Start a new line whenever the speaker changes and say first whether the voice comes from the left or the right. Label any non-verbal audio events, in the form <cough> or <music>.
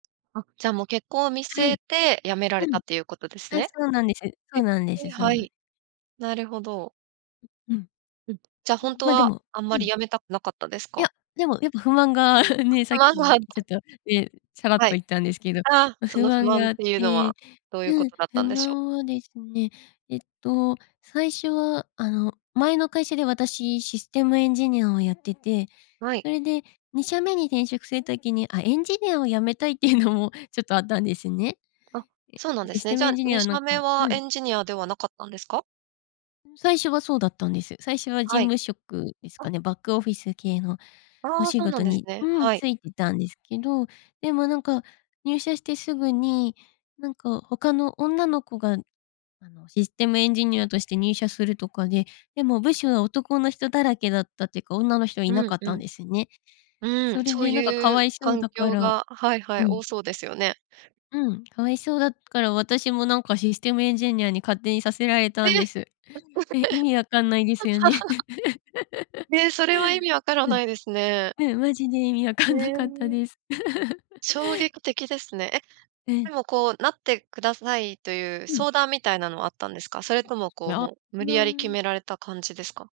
right: あ、じゃあもう結婚を見据
left: はい。
right: えて辞めら
left: う
right: れた
left: ん。
right: っていうことです
left: あ、
right: ね。
left: そうなんです。そ
right: え、
left: うなんです、そう
right: は
left: なん
right: い、なるほど。
left: ううん。
right: うん、じゃ、ほんと
left: ま、で
right: は
left: も
right: あんま
left: う
right: り
left: ん。
right: 辞めたくなかったです
left: い
right: か？
left: や、でもやっぱ不満がね、さ
right: あ
left: っきちょっ
right: <unintelligible>
left: と、ええ、さらっと
right: はい。
left: 言ったんですけど、
right: あ、そ
left: 不
right: の不
left: 満
right: 満
left: が
right: っ
left: あっ
right: ていうのは
left: て、
right: どういう
left: う
right: こ
left: ん、
right: とだった
left: 不
right: んでしょう？
left: 満はですね、えっと最初はあの、前の会社で私システムエンジニアをやってて、
right: はい。
left: それで2社目に転職する時に、あ、エンジニアを辞めたいっていうのもちょっとあったんですね。
right: あ、そうなん
left: え、
right: で
left: シ
right: す
left: ス
right: ね。
left: テ
right: じ
left: ム
right: ゃ、
left: エンジニア
right: に
left: は
right: し
left: な
right: ゃ
left: んか
right: めは
left: う
right: エ
left: ん。
right: ンジニアではなかったんですか？
left: うん、最初はそうだったんです。最初は事
right: はい。
left: 務職ですか
right: あ。
left: ね、バックオフィス系のお
right: ああ、
left: 仕
right: そうな
left: 事
right: んです
left: に、
right: ね。
left: うん、
right: はい。
left: ついてたんですけど。でもなんか入社してすぐに、なんか他の女の子が、あのシステムエンジニアとして入社するとかで、でも部署は男の人だらけだったっていうか、女の人はいな
right: うん
left: かっ
right: う
left: たん
right: ん。
left: ですね。
right: うーん、
left: それ
right: そう
left: でなんかか
right: い
left: わ
right: う
left: いそう
right: 環
left: だか
right: 境
left: ら
right: が、はいは
left: う
right: い、
left: ん。
right: 多そうですよね。
left: うん、かわいそうだから私もなんかシステムエンジニアに勝手にさせられたん
right: え！
left: です。え、意味わかんないですよね。<giggles> <laughs>
right: <laughs> ええ、それは意味わから
left: うん。
right: ないですね。
left: うん、マジで意味わか
right: へ
left: んなかった
right: え。
left: です。<giggles>
right: 衝撃的ですね。え、
left: う
right: で
left: ん。
right: もこう、なってくださいという
left: うん。
right: 相談みたいなのはあったんですか？それともこう、
left: ま、
right: もう無
left: み
right: 理
left: ゃ
right: やり決
left: ん。
right: められた感じですか？